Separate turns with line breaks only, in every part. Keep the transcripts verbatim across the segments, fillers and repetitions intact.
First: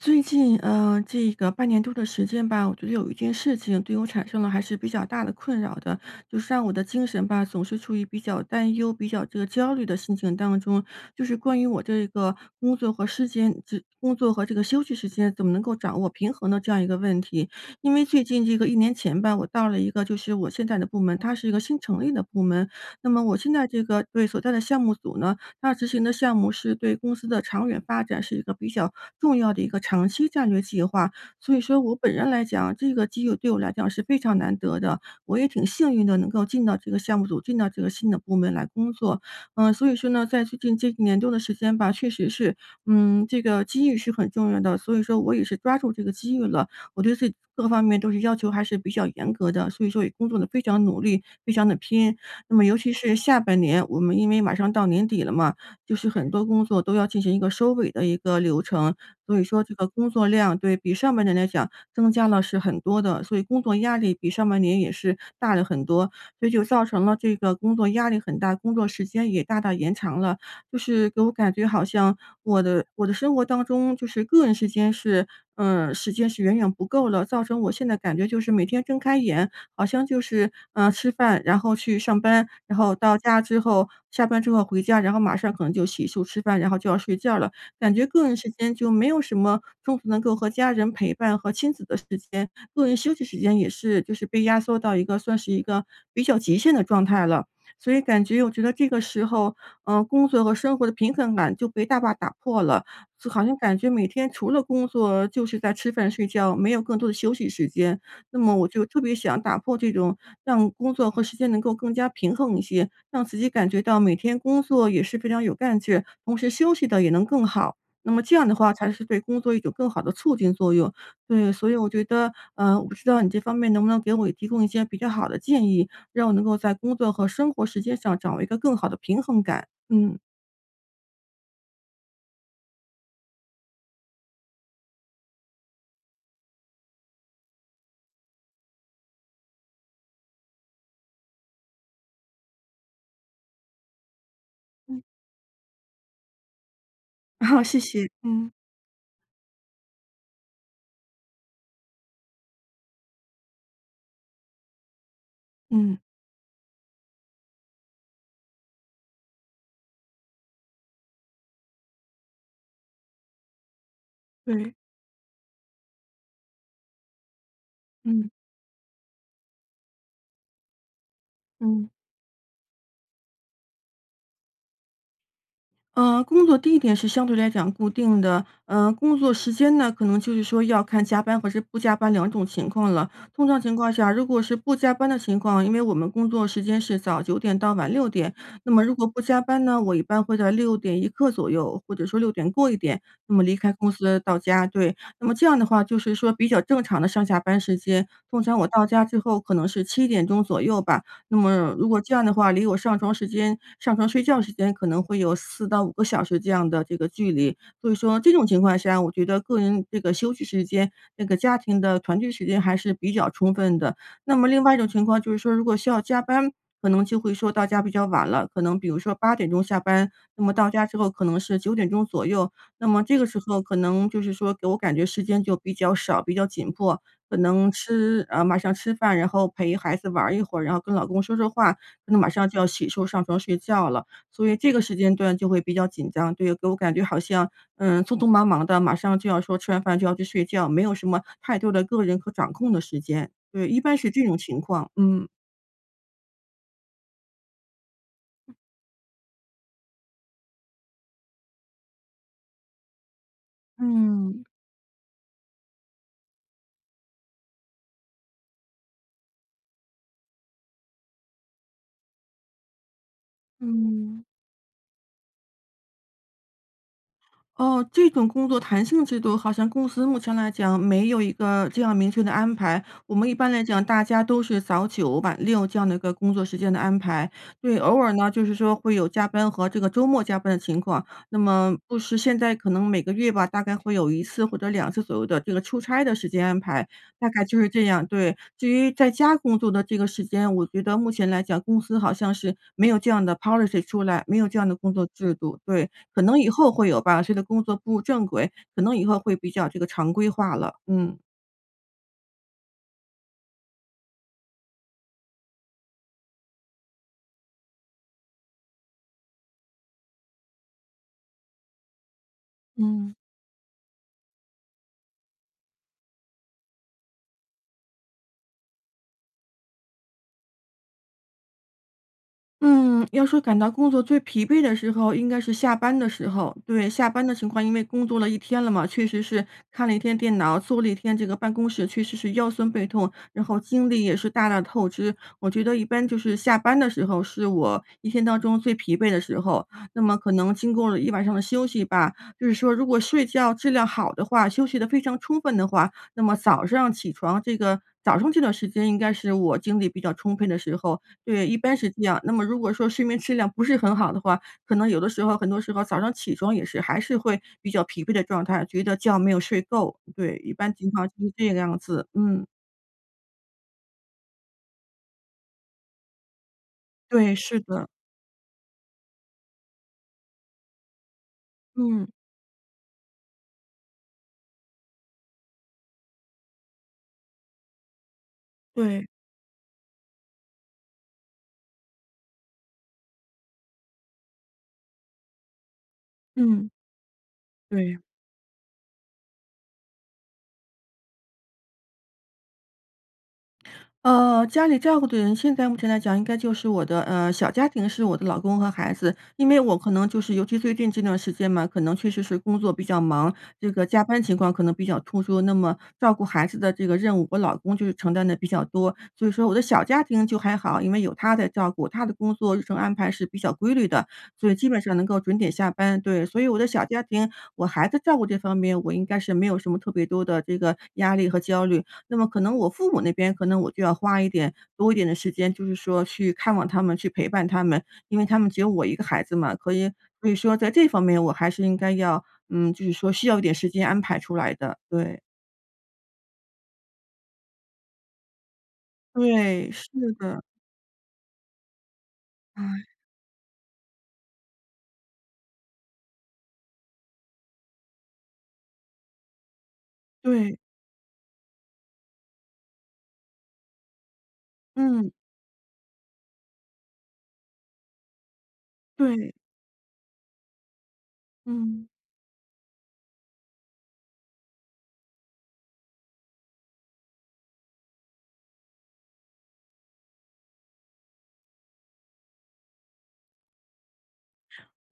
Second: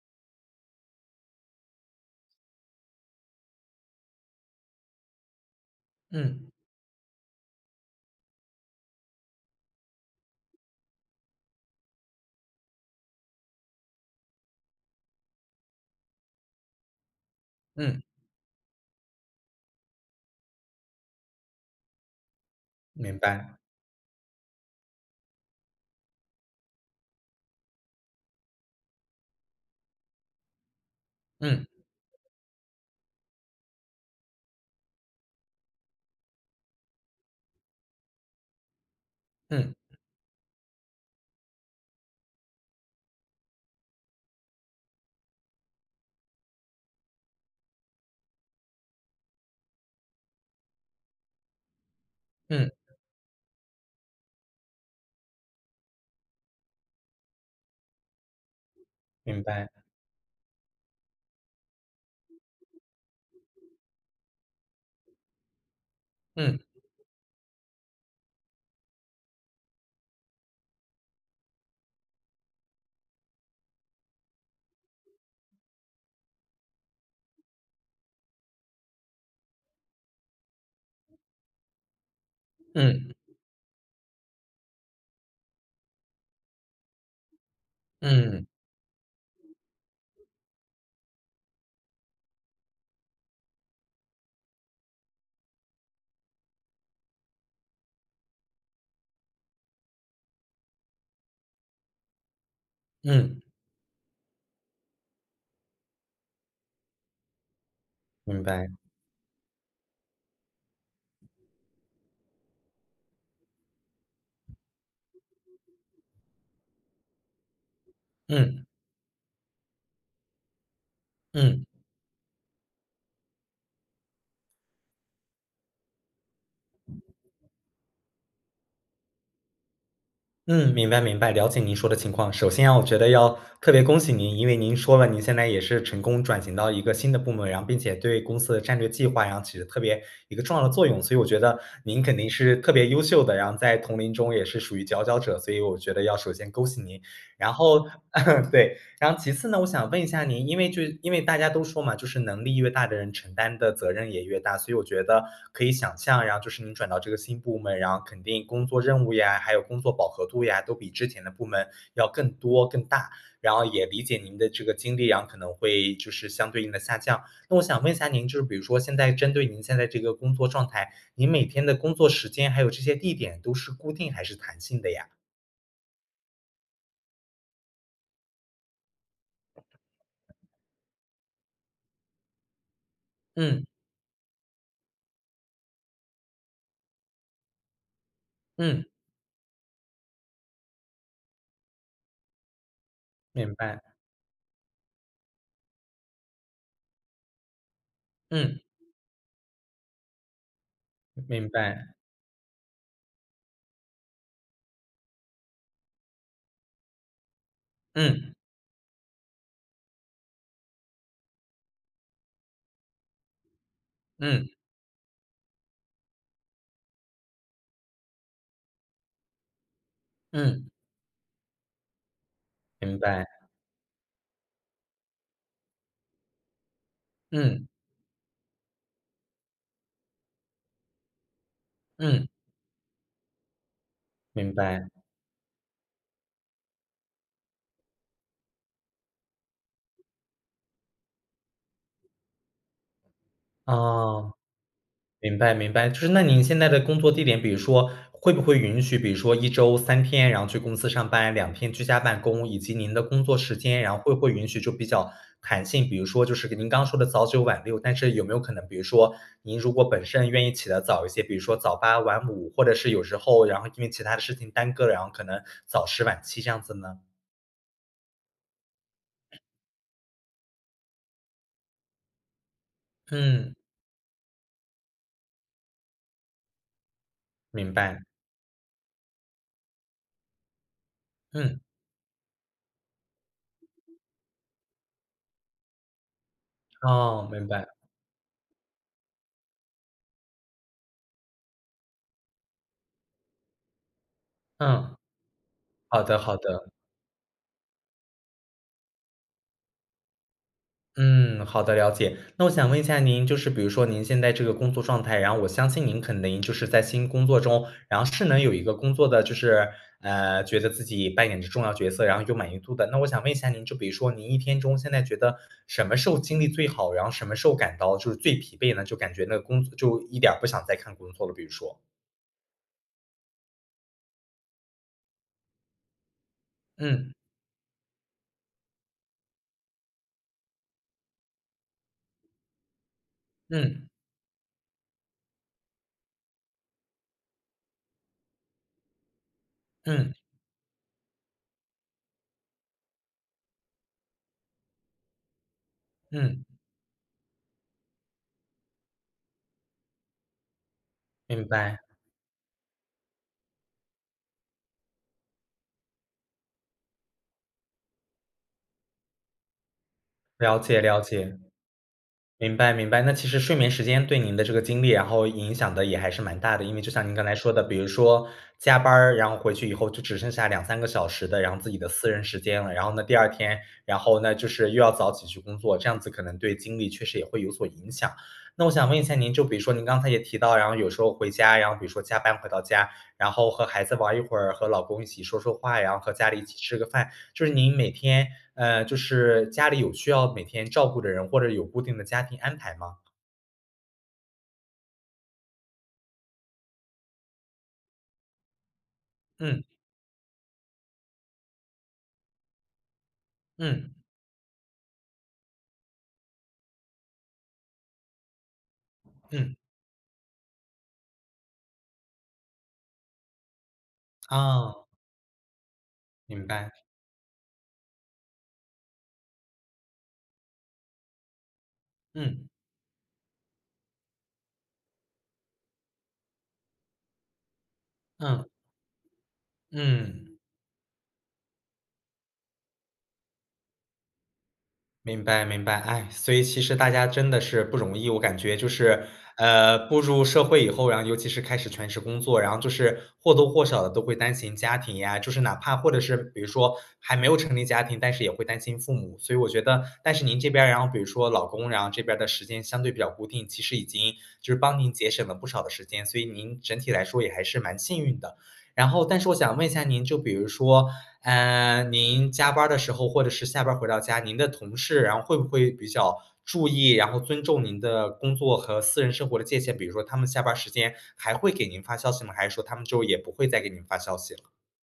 最近，呃，这个半年多的时间吧，我觉得有一件事情，对我产生了还是比较大的困扰的。就
嗯。
是让我的精神吧，总是处于比较担忧、比较这个焦虑的心情当中，就是关于我这个工作和时间这工作和这个休息时间，怎么能够掌握平衡的这样一个问题。因
嗯。
为最近这个一年前吧，我到了一个就是我现在的部门，它是一个新成立的部门。那
明
么我现
白。
在这个对，所在的项目组呢，大致性的项目是对公司的长远发展，是一个比较重要的一个长期战略计划。所以
嗯。
说我本人来讲，这个机遇对我来讲，是非常难得的，我也挺幸运的，能够进到这个项目组，进到这个新的部门来工作。呃，
嗯。
所以说呢，在最近这一年多的时间吧，确实是嗯，这个机遇是很重要的，所以说我也是抓住这个机遇了，我对自己各方面都是要求还是比较严格的，所以说也工作地非常努力，非常地拼。那么
嗯。
尤其是下半年，我们因为马上到年底了嘛，就是很多工作，都要进行一个收尾的一个流程。所
明
以说
白。
这个工作量，对比上半年来讲增加了是很多的，所以工作压力比上半年也是大了很多，所以
嗯。
就造成了这个工作压力很大，工作时间也大大延长了。就是给我感觉，好像我的我的生活当中，就是个人时间是呃，时间是远远不够了，造成我现在感觉就是每天睁开眼，好像就是，呃，吃饭，然后去上班，然后
嗯。
到家之后下班之后回家，然后马上可能就洗漱吃饭，然后就要睡觉了。感觉个人
嗯。
时间，就没有什么中途能够和家人陪伴和亲子的时间，个人休息时间也是就是被压缩到一个，算是一个比较极限的状态了，所以感觉我觉得这个时候，嗯，工作和生活的平衡感，就被大坝打破了。就
嗯。
好像感觉每天，除了工作就是在吃饭睡觉，没有更多的休息时间，那
明
么我
白。
就特别想打破这种，让工作和时间能够更加平衡一些，让自己感觉到每天工作也是非常有干劲，同时休息地也能更好，那么这样的
嗯。
话，才是对工作一种更好的促进作用。对，
嗯。
所以我觉得呃，我不知道你这方面，能不能给我提供一些比较好的建议？让我能够在工作和生活时间上，掌握一个更好的平衡感，嗯。
嗯，明白明白，了解您说的情况。首先我觉得要特别恭喜您，因为您说了您现在也是成功转型到一个新的部门，然后并且对公司的战略计划然后起着特别一个重要的作用。所以我觉得您肯定是特别优秀的，然后在同龄中也是属于佼
嗯。
佼者，所以我觉得要首先恭喜您。然
好，谢
后
谢，嗯。
对，然后其次呢，我想问一下您，因为就是因为大家都说嘛，就是能力越大的人承担的责任也越大。所以我觉得可以想
嗯。
象然后就是你转到这个新部门，然后肯定工作任务呀，还有工作饱和度呀都比之前的部门要更多、更大。然后也理解您的这个
对。
精力，然后可能会就是相对应的下降。那我想问一下您，
嗯。
就比如说现在针对您现在这个工作状态，你每天的
嗯。
工作时间还有这些地点都是固定还是弹性的呀？
呃，工作地点是相对来讲固定的，呃，工作时间呢？可能就是说要看加班或者不加班两种情况了。通常
嗯。
情况下，如果是不加班的情况，因为我们工作时间是早九点到晚六点，那
嗯。
么如果不加班呢，我一般会在六点一刻左右，或者说六点过一点，那么
明
离开
白。
公司到家，对。那么这样的话就是说比较正常的上下班时间。通
嗯。
常我到家最后可能是七点钟左右吧。那
明
么如
白。
果这样的话，离我上床时间上床睡觉时间可能会有四到五个小时这样的这个距离。所以说这
嗯。
种情况下，我觉得个人这个休息时间，这个家庭的团聚时间还是比较充分的，那
嗯。
么另外一种情况就是说如果需要加班，可能就会说到家比较晚了，可能比如说八点钟下班。那么
嗯。
到家之后可能是九点钟左右，那
明
么这
白。
个时候可能就是说给我感觉时间就比较少，比较紧迫，可
嗯。
能吃呃，马上吃饭，然后陪孩子玩一会，然后跟老公说说话，可能
嗯。
马上就要洗漱上床睡觉了。所
明
以这个
白。
时间段就会比较紧张，对给我感觉好像，嗯，匆匆忙忙的，马上就要说吃完饭就要去睡觉，没有什么太多的个人和掌控的时间。对，一般是这
哦，
种情况，嗯。
明白明白，就是那您现在的工作地点比如说会不会允许比如说一周三天然后去公司上班，两天居家办公。以及您的工作时间，然后会不会
嗯。
允许就比较弹性，比如说就是您刚说的早九晚六，但是有没有可能比如说您如果本身愿意起得早一些，比如说早八晚五，或者是有时候然后因为其他的
嗯。
事情耽搁，然后可能早十晚七这样子呢？
哦，这种工作弹性制度好像公司目前来讲没有一个这样明确的安排。我们一般
嗯。
来讲，大家都是早九晚六这样的一个工作时间的安排。
明
对，偶
白。
尔呢，就是说会有加班和这个周末加班的情况，那
嗯。
么不时现在可能每个月吧，大概会有一次或者两次左右的这个出差的时间安排，
哦，
大概
明
就是
白。
这样。对，至于在家工作的这个时间，我觉得目前来讲公司好像是没有这样的 Policy 出来，没有这样的工
嗯，
作制度，对，
好的
可
好
能以
的。
后会有吧，这个工作步入正轨，可能以后会比较这个常规化了。嗯。
嗯，好的，了解。那我想问一下您，就是比如说您现在这个工作状态，然后我相信您可能就是在新工作中，然后是能有一个工作的就是，呃，觉得自己扮演着重要角色，然后有满意度的。那我
嗯。
想问一下您，就比如说您一天中现在觉得什么时候精力最好，然后什么时候感到就是最疲惫的？就感觉那个工作就一点儿不想再看工作了，比如说。
嗯，要说感到工作最疲惫的时候应该是下班的时候。对下
嗯。
班的情况，因为工作了一天了嘛，确实是看了一天电脑，坐了一天，这个办公室确实是腰酸背痛，然后
嗯。
精力也是大大透支。我觉得一般就是下班的时候，是我一天当中最疲惫的时候。那
嗯。
么可能经过了一晚上的休息吧，就是说如果睡觉质量好的话，休息得非常充分的话，那么
嗯。
早上起床这个早上这段时间应该是我精力比较充分的时候，
明
对，一般
白。
是这样。那么如果说睡眠质量不是很好的话，可能有的时候很多时候早上起床也是还是会比较疲惫的状态，觉得觉没有睡够。对，一
了
般
解
情
了
况就是
解，
这个样子，嗯。
明白明白。那其实睡眠时间对您的这个精力然后影响得也还是蛮大的。因为就像您刚
对，
才说
是
的，比如
的。
说加班儿，然后回去以后就只剩下两三个小时的然后自己的
嗯。
私人时间了，然后呢第二天，然后呢，就是又要早起去工作，这样子可能对精力确实也会有所影响。那我想问一
对。
下您，就比如说您刚才也提到，然后有时候回家，然后比如说加班回到家，然后和孩子玩儿一会儿，和老公一起说说话呀，和家里一起
嗯。
吃个饭，就是您每
对。
天，呃，就是家里有需要每天照顾的人，或者有固定的家庭安排吗？
呃，家里照顾的人，现在目前来讲应该就是我的，呃小家庭是我的老公和孩子。因为
嗯。
我可能就是尤其最近这段时间嘛，可能确实是工作比较忙，这个
嗯。
加班情况可能比较突出，那么照顾孩子的这个任务，我老公就承担得比较多。所以说
嗯。
我的小家庭就还好，因为有他在照顾，他的工作日程安排是比较规律的，所以基本
啊。
上能够准点下班。对，所
明
以我的
白。
小家庭我孩子照顾这方面，我应该是没有什么特别多的这个压力和焦虑。那么可
嗯。
能我父母那边，可能我就要花一点多一点的时间，就是说去看望他们、去陪伴他们。因为他
嗯。
们只有我一个孩子嘛，所以所以
嗯。
说在这方面我还是应该要，嗯就是说需要一点时间安排出来的，对。
明白明白，唉，所以其实大家真的是不容易。我感觉就是，
对，
呃，
是
步入
的。
社会以后呀，尤其是开始全职工作，然后就
嗯。
是或多或少地都会担心家庭呀，就是哪怕或者是比如说还没有成立家庭，但是也会担心父母。所以我觉得但是您这
对。
边儿，然后比如说老公，然后这边的时间相对比较固定，其实已经就是帮您节
嗯。
省了不少的时间，所以您整体来说，也还是蛮幸运的。然后但是
对。
我想问一下您，就比如说，
嗯。
嗯，您加班儿的时候，或者是下班儿回到家，您的同事然后会不会比较注意，然后尊重您的工作和私人生活的界限。比如说他们下班儿时间，还会给您发消息吗？还是说他们之后也不会再给您发消息了？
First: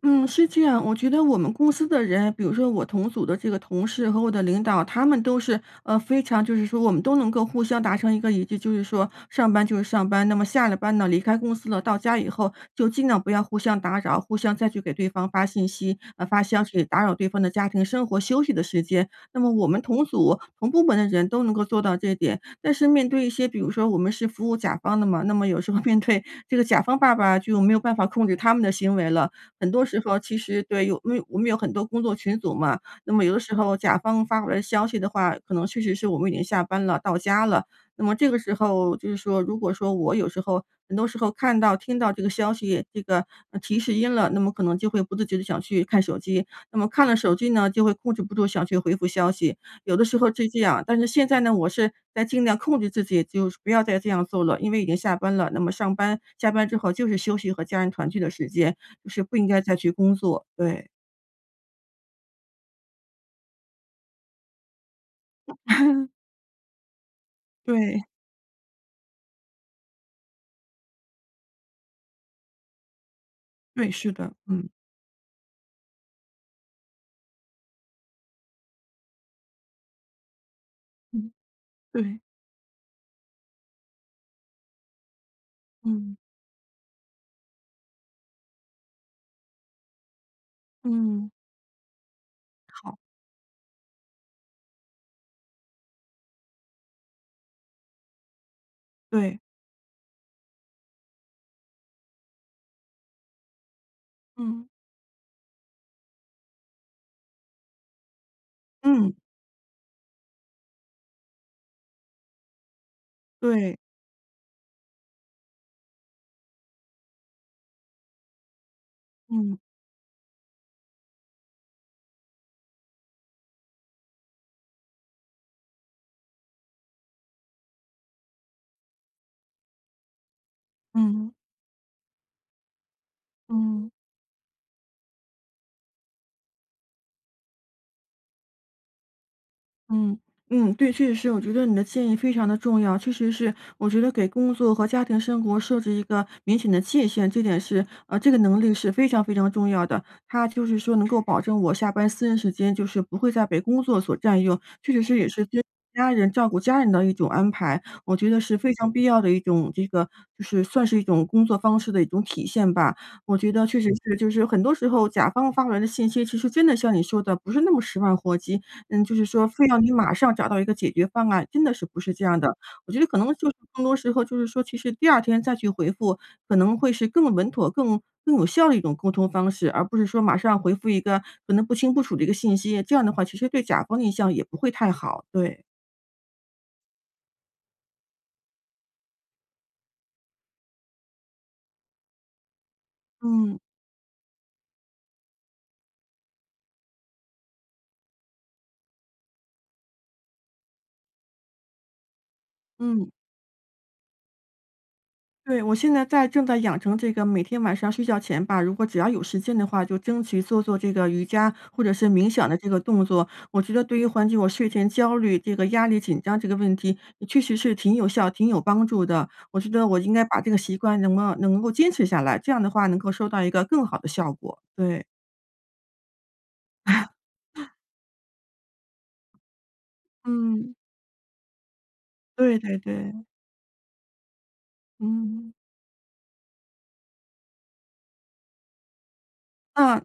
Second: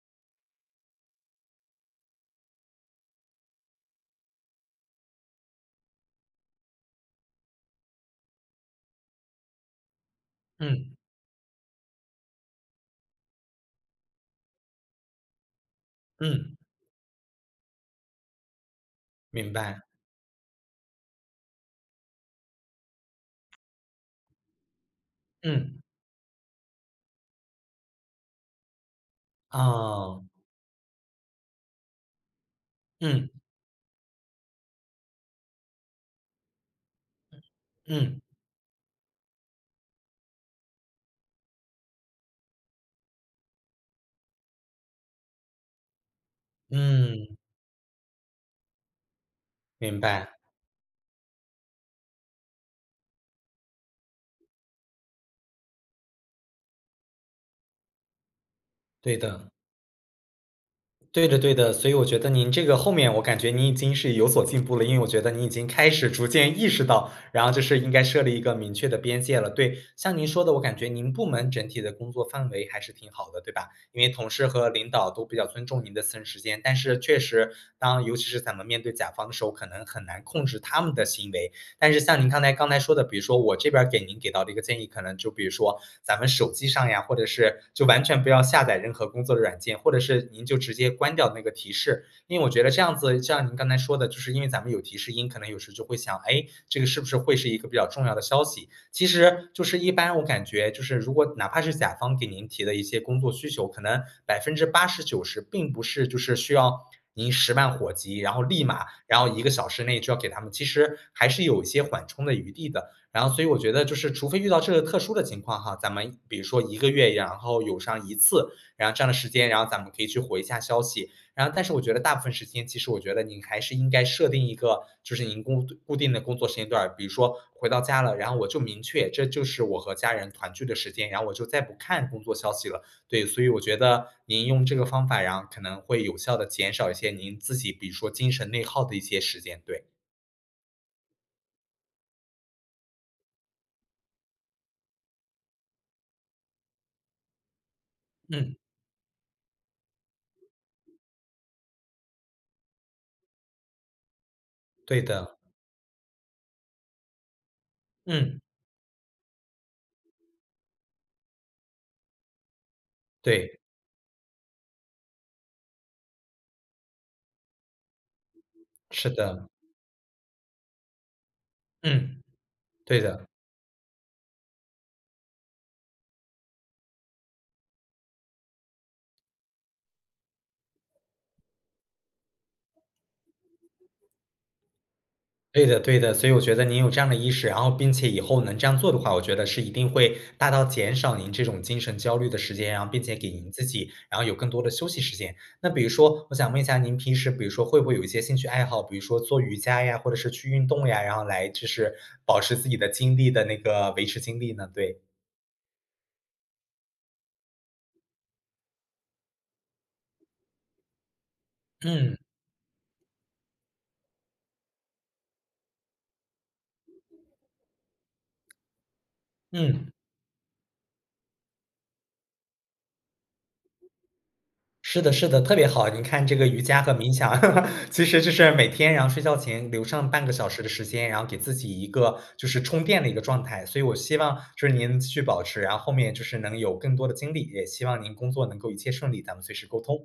嗯，是这样。我觉得我们公司的人，比如说我同组的这个同事和我的领导，他们都是，呃非常就是说我们都能够互相达成一个一致。就是说，上班就是上班，那么下了
嗯。
班呢，离开公司了，到家以后就尽量不要互相打扰、互相再去给对方发信息，呃发
嗯。
消息，打扰对方的家庭生活、休息的时间。那
明
么我们
白。
同组、同部门的人都能够做到这点。但是面对一些比如说我们是服务甲方的嘛，那么有时候
嗯。
面对这个甲方爸爸，就没有办法控制他们的行为了。很多时候
啊。
其实对，有规我们有很多工作群组嘛，那么
嗯。
有的时候甲方发回的消息的话，可能确实是我们已经下班了，到家了。那么
嗯。
这个时候就是说如果说我有时候很多时候看到、听到这个消息，这个，呃，提示音了，那么可能就会不自觉地想去看手机。那么看了手
嗯。
机呢，就会控制不住，想去回复消息，有
明
的时候
白。
是这样。但是现在呢，我是在尽量控制自己，就不要再这样做了，因为已经下班了，那么上班下班之后就是休息和家人团聚的时间，就
对
是不
的。
应该再去工作，对。
对的对的，所以我觉得您这个后面我感觉您已经是有所进步了。因为我觉得你已经开始 逐渐意识到然后就是应该
对。
设立一个明确的边界了。对，像您说的，我感觉您部门整体的工作氛围还是挺好的，对吧？
对，
因为
是
同
的，
事
嗯。
和领导都比较尊重您的私人时间，但是确实当尤其是咱们面对甲方的时候，可能很难控制他们的行
嗯。
为。但是像
对。
您刚才刚才说的，比如说我这边儿给您给到的一个建议，可能就比如说，
嗯。
咱们手机上呀或者是就完全不要下载任何工作的软件，或者是您就直接关
嗯。
掉那个提示。因为我觉得这样
好。
子像您刚才说的，就是因为咱们有提示音，可能有时候就会想：“诶，这个是不是会是一个比较重要的消息。”其
对。
实就是一般我感觉就是如果哪怕是甲方给您提的一些工作需求，可能百分之
嗯。
八十九十并不是就是需要您十万火急，然后立马
嗯。
然后一个小时内就要给他们，其实还是有一些缓冲的余地的。然后所以我我觉
对。
得就是除非遇到这个特殊的情况哈，咱们比如说一个月然后有上一次，然后占了时间，
嗯。
然后咱们可以去回一下消息。然后但是我觉得大部分时间其实我觉得你还是应该设定一个就是您固固定的工作时间段儿。比如说回到家了，然后我就明确，这就是我和家人团聚的时间，然后
嗯。
我就再不看工作消息了。对，所以我觉
嗯。
得，您用这个方法，然后可能会有效地减少一些您自己比如说精神内耗的一些时间，对。
嗯嗯，对。确实是我觉得你的建议非常地重要，确实是我觉得，给工作和家庭生活设置一个明显的界限，这点是，呃这个
嗯。
能力是非常非常重要的。它就是说，能够保证我下班私人时间，就是不会再被工作所占用，确
对
实是也
的。
是家人照顾家人的一种安排。我觉
嗯。
得是非常必要的一种这个就是算是一种工作方式的一种体现吧。我觉
对。
得确实是就是很多时候甲方发过来的信息，其实真的像你说的不是那么十万火急，嗯
是
就是说
的。
非要你马上找到一个解决方案，真的是不
嗯，
是这样的。我觉
对
得可
的。
能就是更多时候就是说其实第二天再去回复，可能会是更稳妥、更更有效的一种沟通方式，而不是说马上回复一个可能不清不楚的一个信息，这样的话其实对甲方的印象也不会太好，对。
对的对的，所以我觉得您有这样的意识，然后并且以后能这样做的话，我觉得是一定会大大减少您这种精神焦虑的时间啊，并且给您
嗯。
自己然后有更多的休息时间。那比如说我想问一下，您平时比如说会不会有一些兴趣爱好，比如说做瑜伽呀，或者是去运动呀，然后来就是保持自己的
嗯。
精力的那个维持精力呢？对。
对，我现在在正在养成这个每天晚上睡觉前吧，如果只要有时间的话，就争取做做这个瑜伽，或者是
嗯。
冥想的这个动作。我觉得对于缓解我睡前焦虑这个压力紧张这个问题，呃，确实是挺有效，挺有帮助的。我觉得
嗯。
我应该把这个习惯，能够能够坚持下来，这样的话能够收到一个更好的效果。
是
对。
的是的，特别好。您看这个瑜伽和冥想，其实就是每天然后睡觉前留上半个小时的
嗯。
时间，然后给自己一个就
对
是
对
充电的一个
对。
状态。所以我希望就是您继续保
嗯。
持，然后后面就是能有更多的精力，也希望您工作能够一切顺利，咱们随时沟
啊，
通。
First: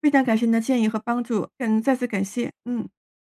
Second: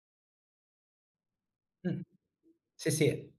非常感谢您的建议和帮助。嗯，再
嗯，
次感谢，
谢
嗯。
谢。